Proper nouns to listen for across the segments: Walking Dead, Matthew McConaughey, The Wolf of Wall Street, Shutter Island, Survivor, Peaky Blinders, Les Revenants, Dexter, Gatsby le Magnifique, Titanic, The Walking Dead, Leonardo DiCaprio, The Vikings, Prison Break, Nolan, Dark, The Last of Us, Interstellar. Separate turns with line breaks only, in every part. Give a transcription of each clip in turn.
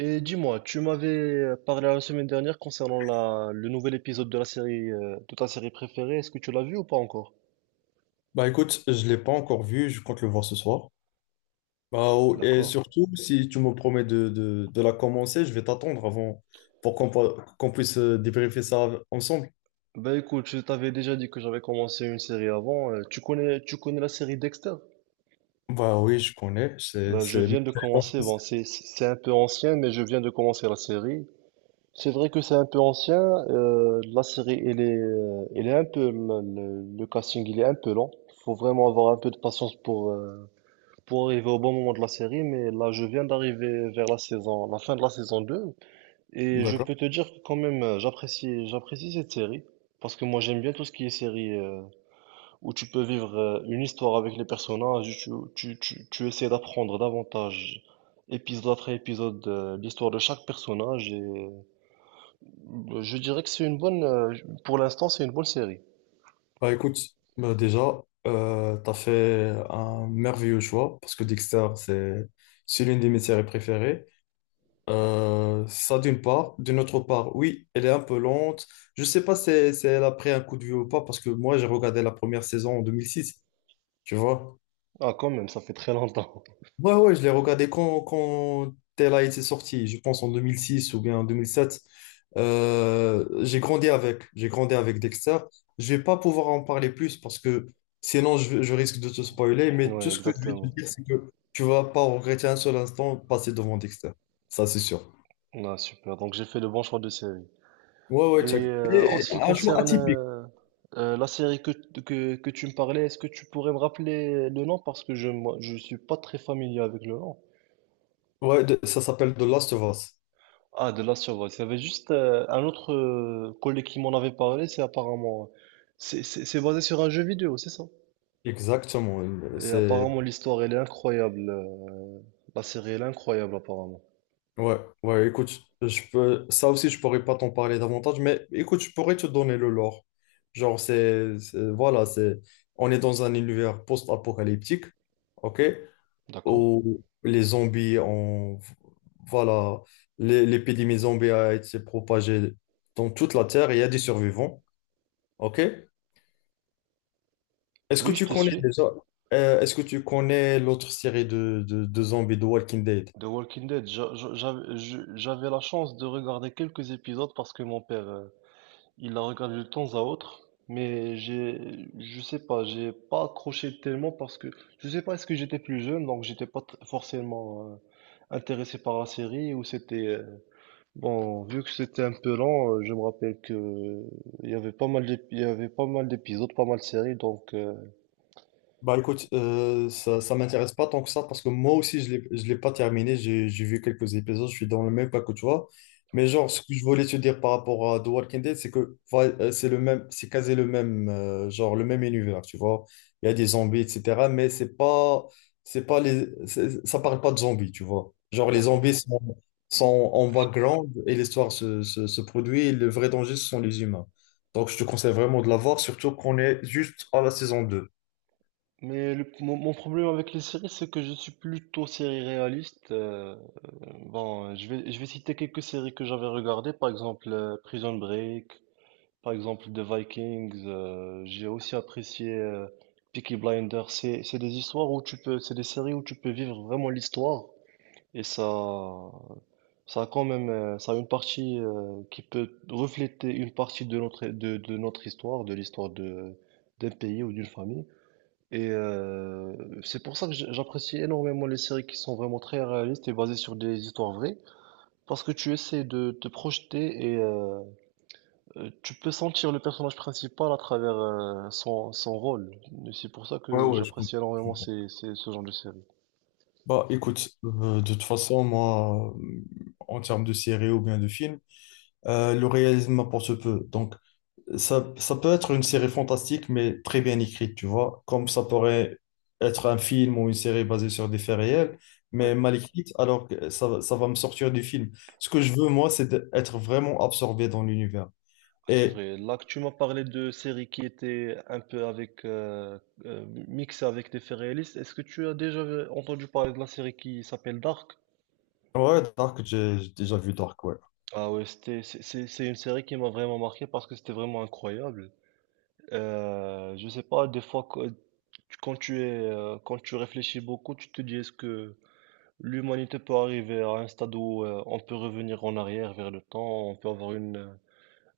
Et dis-moi, tu m'avais parlé la semaine dernière concernant le nouvel épisode de la série, de ta série préférée. Est-ce que tu l'as vu ou pas encore?
Bah écoute, je l'ai pas encore vu, je compte le voir ce soir. Bah, oh, et
D'accord.
surtout, si tu me promets de la commencer, je vais t'attendre avant pour qu'on puisse débriefer ça ensemble.
Bah écoute, je t'avais déjà dit que j'avais commencé une série avant. Tu connais la série Dexter?
Bah oui, je connais, c'est...
Bah je
c'est- ma
viens de
série
commencer.
d'enfance.
Bon, c'est un peu ancien, mais je viens de commencer la série. C'est vrai que c'est un peu ancien. La série, elle est un peu, le casting, il est un peu lent. Faut vraiment avoir un peu de patience pour arriver au bon moment de la série, mais là, je viens d'arriver vers la saison, la fin de la saison 2 et je peux
D'accord.
te dire que quand même, j'apprécie cette série, parce que moi, j'aime bien tout ce qui est série, où tu peux vivre une histoire avec les personnages, tu essaies d'apprendre davantage, épisode après épisode, l'histoire de chaque personnage, et je dirais que c'est une bonne, pour l'instant, c'est une bonne série.
Bah écoute, bah déjà, t'as fait un merveilleux choix parce que Dexter, c'est l'une de mes séries préférées. Ça d'une part. D'une autre part, oui, elle est un peu lente. Je sais pas si elle a pris un coup de vieux ou pas, parce que moi, j'ai regardé la première saison en 2006, tu vois.
Ah, quand même, ça fait très longtemps.
Ouais, ouais, je l'ai regardé quand elle a été sortie, je pense en 2006 ou bien en 2007. J'ai grandi avec, j'ai grandi avec Dexter. Je vais pas pouvoir en parler plus parce que sinon je risque de te spoiler, mais
Ouais,
tout ce que je vais te
exactement.
dire, c'est que tu vas pas regretter un seul instant passé devant Dexter. Ça, c'est sûr.
Ah, super. Donc, j'ai fait le bon choix de série.
Ouais,
Et
ouais, check.
en
Et-
ce
et
qui
un jeu
concerne
atypique.
la série que tu me parlais, est-ce que tu pourrais me rappeler le nom? Parce que je moi, je suis pas très familier avec le nom.
Ouais, ça s'appelle The Last of Us.
Ah, de la Survivor. Il y avait juste un autre collègue qui m'en avait parlé, c'est apparemment... C'est basé sur un jeu vidéo, c'est ça?
Exactement.
Et
C'est...
apparemment l'histoire, elle est incroyable. La série, elle est incroyable apparemment.
Ouais, ouais, écoute, je peux... ça aussi, je pourrais pas t'en parler davantage, mais écoute, je pourrais te donner le lore. Genre, c'est voilà, c'est... On est dans un univers post-apocalyptique, ok?
D'accord?
Où les zombies ont... Voilà, l'épidémie zombie a été propagée dans toute la Terre et il y a des survivants, ok? Est-ce que
Oui, je
tu
te
connais
suis.
déjà, est-ce que tu connais l'autre série de zombies de Walking Dead?
The Walking Dead, j'avais la chance de regarder quelques épisodes parce que mon père... Il la regarde de temps à autre, mais j'ai, je sais pas, j'ai pas accroché tellement parce que je sais pas, est-ce que j'étais plus jeune, donc j'étais pas tr- forcément intéressé par la série ou c'était bon, vu que c'était un peu lent, je me rappelle que il y avait pas mal d'épisodes, pas mal de séries, donc
Bah écoute, ça, ça m'intéresse pas tant que ça parce que moi aussi je l'ai pas terminé, j'ai vu quelques épisodes, je suis dans le même pas que toi. Mais genre, ce que je voulais te dire par rapport à The Walking Dead, c'est que voilà, c'est le même, c'est quasi le même, genre le même univers, tu vois. Il y a des zombies, etc. Mais c'est pas les, ça parle pas de zombies, tu vois. Genre les
d'accord.
zombies sont en background et l'histoire se produit et le vrai danger, ce sont les humains. Donc je te conseille vraiment de la voir, surtout qu'on est juste à la saison deux.
Mais mon problème avec les séries, c'est que je suis plutôt série réaliste. Bon, je vais citer quelques séries que j'avais regardées, par exemple Prison Break, par exemple, The Vikings, j'ai aussi apprécié Peaky Blinders. C'est des histoires où tu peux, c'est des séries où tu peux vivre vraiment l'histoire et ça a quand même, ça a une partie qui peut refléter une partie de notre, de notre histoire, de l'histoire de, d'un pays ou d'une famille. Et c'est pour ça que j'apprécie énormément les séries qui sont vraiment très réalistes et basées sur des histoires vraies, parce que tu essaies de te projeter et tu peux sentir le personnage principal à travers son, son rôle. Et c'est pour ça
Ouais,
que
ouais, je...
j'apprécie énormément ce genre de série.
Bah écoute, de toute façon, moi, en termes de série ou bien de film, le réalisme m'apporte peu. Donc, ça peut être une série fantastique, mais très bien écrite, tu vois, comme ça pourrait être un film ou une série basée sur des faits réels,
Oui,
mais mal écrite, alors que ça va me sortir du film. Ce que je veux, moi, c'est d'être vraiment absorbé dans l'univers.
c'est
Et
vrai. Là que tu m'as parlé de séries qui étaient un peu avec mixées avec des faits réalistes, est-ce que tu as déjà entendu parler de la série qui s'appelle Dark?
ouais, Dark, j'ai déjà vu Dark, ouais.
Ah ouais, c'est une série qui m'a vraiment marqué parce que c'était vraiment incroyable. Je sais pas, des fois, quand tu es, quand tu réfléchis beaucoup, tu te dis est-ce que l'humanité peut arriver à un stade où on peut revenir en arrière vers le temps, on peut avoir une,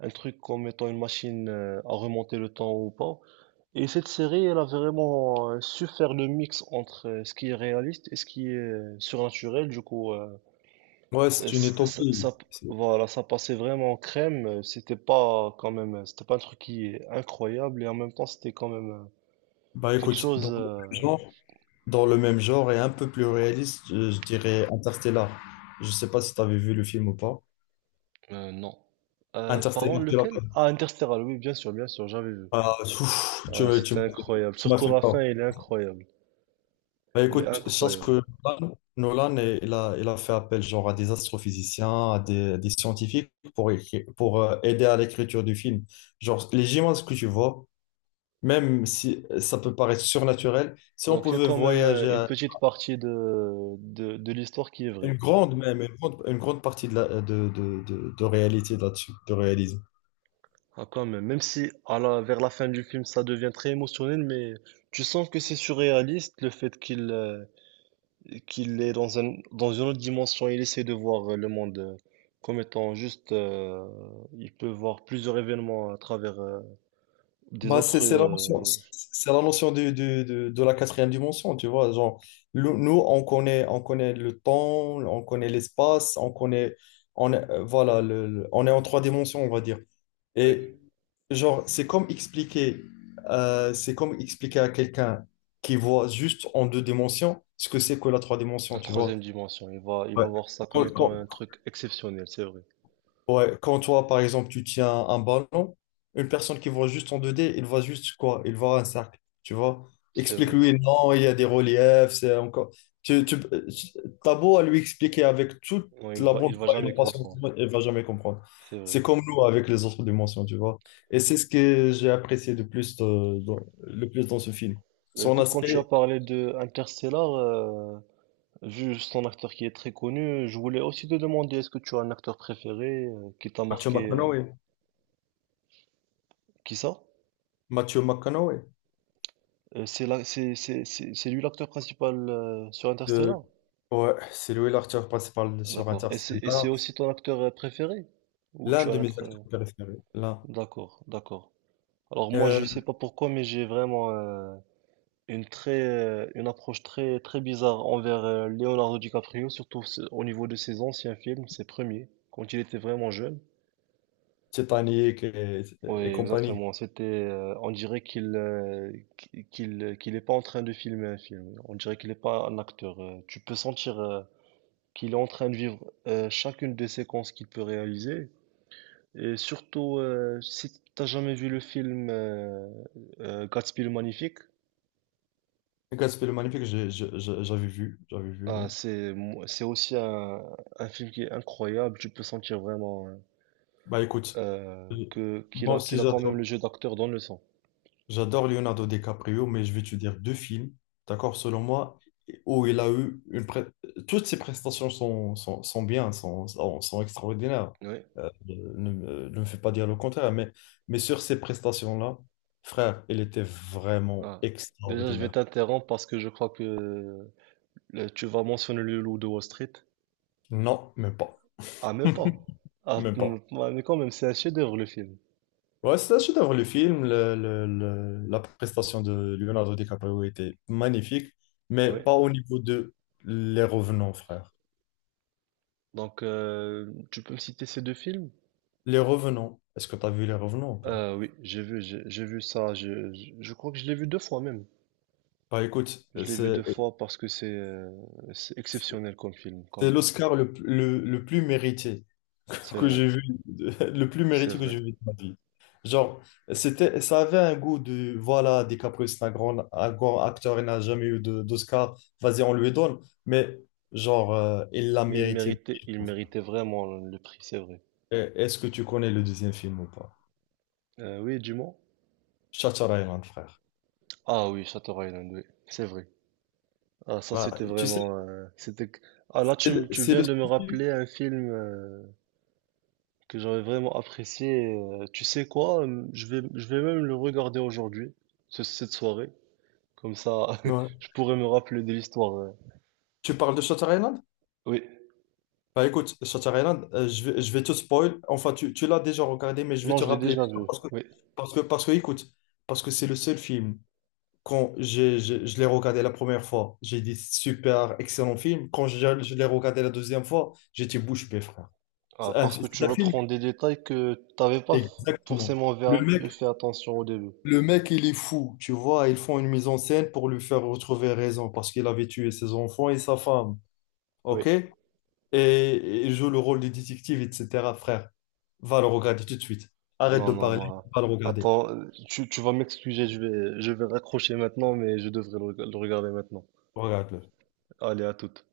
un truc comme étant une machine à remonter le temps ou pas. Et cette série, elle a vraiment su faire le mix entre ce qui est réaliste et ce qui est surnaturel. Du coup,
Ouais,
euh,
c'est une
c- ça,
utopie.
ça- voilà, ça passait vraiment en crème. C'était pas quand même, c'était pas un truc qui est incroyable et en même temps, c'était quand même
Bah
quelque
écoute, dans
chose.
le même genre. Dans le même genre et un peu plus réaliste, je dirais Interstellar. Je sais pas si tu avais vu le film ou pas.
Non. Pardon,
Interstellar, tu l'as
lequel?
pas vu.
Ah, Interstellar. Oui, bien sûr, j'avais vu.
Ah, ouf,
Ah, c'était incroyable.
tu m'as
Surtout
fait
la fin,
peur.
elle est incroyable.
Bah,
Elle est
écoute, je pense
incroyable.
que Nolan, il a fait appel genre à des astrophysiciens, à des scientifiques pour, aider à l'écriture du film. Genre, les images que tu vois, même si ça peut paraître surnaturel, si on
Donc il y a
pouvait
quand même une
voyager...
petite partie de, de l'histoire qui est
Une
vraie.
grande même, une grande partie de, la, de réalité là-dessus, de réalisme.
Ah, quand même. Même si à la, vers la fin du film, ça devient très émotionnel, mais tu sens que c'est surréaliste le fait qu'il est dans un, dans une autre dimension. Il essaie de voir le monde comme étant juste... il peut voir plusieurs événements à travers des
Bah, c'est
autres...
c'est la notion, c'est c'est la notion de la quatrième dimension, tu vois. Genre, nous, on connaît le temps, on connaît l'espace, on connaît, on est, voilà, on est en trois dimensions, on va dire. Et genre, c'est comme expliquer à quelqu'un qui voit juste en deux dimensions ce que c'est que la trois dimensions,
la
tu vois.
troisième dimension. Il
Ouais.
va voir ça
Quand,
comme étant
quand-
un truc exceptionnel, c'est vrai.
Ouais, quand toi, par exemple, tu tiens un ballon, une personne qui voit juste en 2D, il voit juste quoi? Il voit un cercle, tu vois?
C'est vrai.
Explique-lui, non, il y a des reliefs, c'est encore... Tu, tu, t'as beau à lui expliquer avec toute
Non, il
la
va,
bonne
il va
foi et la
jamais
patience du
comprendre.
monde, il va jamais comprendre.
C'est
C'est
vrai.
comme nous avec les autres dimensions, tu vois? Et c'est ce que j'ai apprécié le plus dans ce film. Son
Écoute, quand tu as
aspect...
parlé de Interstellar, vu son acteur qui est très connu, je voulais aussi te demander, est-ce que tu as un acteur préféré qui t'a
Matthew
marqué,
McConaughey.
qui ça?
Matthew McConaughey.
C'est lui l'acteur principal sur
Euh,
Interstellar?
ouais, c'est lui l'acteur principal sur
D'accord. Et c'est
Interstellar.
aussi ton acteur préféré? Ou
L'un
tu as
de
un
mes
autre...
acteurs préférés, l'un.
d'accord, d'accord. Alors moi, je sais
Euh,
pas pourquoi, mais j'ai vraiment... une approche très très bizarre envers Leonardo DiCaprio, surtout au niveau de ses anciens films, ses premiers, quand il était vraiment jeune.
Titanic et,
Oui,
et compagnie.
exactement. C'était, on dirait qu'il qu'il est pas en train de filmer un film. On dirait qu'il n'est pas un acteur. Tu peux sentir qu'il est en train de vivre chacune des séquences qu'il peut réaliser. Et surtout, si t'as jamais vu le film Gatsby le Magnifique,
Gatsby le Magnifique, j'avais vu,
ah,
oui.
c'est aussi un film qui est incroyable. Tu peux sentir vraiment hein,
Bah écoute, euh,
que qu'il
moi
a
aussi
qu'il a quand même le
j'adore.
jeu d'acteur dans le sang.
J'adore Leonardo DiCaprio, mais je vais te dire deux films, d'accord, selon moi, où il a eu une... pré-... Toutes ses prestations sont, sont, sont bien, sont, sont, sont extraordinaires.
Oui.
Euh, ne, ne me fais pas dire le contraire, mais sur ces prestations-là, frère, il était vraiment
Ah. Déjà, je vais
extraordinaire.
t'interrompre parce que je crois que tu vas mentionner le loup de Wall Street.
Non, même pas.
Ah, même pas. Ah,
Même pas.
ouais, mais quand même, c'est un chef-d'œuvre le film.
Ouais, c'est un chef-d'œuvre, le film. La prestation de Leonardo DiCaprio était magnifique, mais
Oui.
pas au niveau de Les Revenants, frère.
Donc, tu peux me citer ces deux films?
Les Revenants, est-ce que tu as vu Les Revenants ou pas?
Oui, j'ai vu, j'ai vu ça. Je crois que je l'ai vu deux fois même.
Bah écoute,
Je l'ai vu
c'est
deux fois parce que c'est exceptionnel comme film quand
c'est
même.
l'Oscar le le- plus mérité
C'est
que
vrai.
j'ai vu, le plus
C'est
mérité que
vrai.
j'ai vu de ma vie. Genre, c'était, ça avait un goût de, voilà, DiCaprio, c'est un grand acteur, il n'a jamais eu d'Oscar, vas-y, on lui donne, mais genre, il l'a
Mais
mérité.
il méritait vraiment le prix, c'est vrai.
Eh, est-ce que tu connais le deuxième film ou pas?
Oui, dis-moi.
Shutter Island, frère.
Ah oui, Shutter Island, oui, c'est vrai. Ah, ça,
Bah,
c'était
tu sais,
vraiment. C'était... ah, là,
c'est le
tu
c'est
viens
le seul...
de me rappeler un film que j'avais vraiment apprécié. Tu sais quoi? Je vais même le regarder aujourd'hui, cette soirée. Comme ça,
Ouais.
je pourrais me rappeler de l'histoire.
Tu parles de Shutter Island?
Oui.
Bah écoute, Shutter Island, je vais te spoil. Enfin, tu l'as déjà regardé, mais je vais
Non,
te
je l'ai
rappeler
déjà vu.
l'histoire parce que,
Oui.
écoute, parce que c'est le seul film. Quand je l'ai regardé la première fois, j'ai dit super, excellent film. Quand je l'ai regardé la deuxième fois, j'étais bouche bée, frère.
Ah, parce que
C'est
tu
un film,
reprends des détails que t'avais pas f-
exactement.
forcément
Le...
fait attention au début.
Le mec, il est fou, tu vois. Ils font une mise en scène pour lui faire retrouver raison parce qu'il avait tué ses enfants et sa femme.
Oui.
OK? Et il joue le rôle du détective, etc. Frère, va le regarder tout de suite. Arrête
Non,
de
non,
parler,
moi.
va le regarder.
Attends, tu vas m'excuser, je vais raccrocher maintenant, mais je devrais le regarder maintenant.
Regarde-le.
Allez, à toute.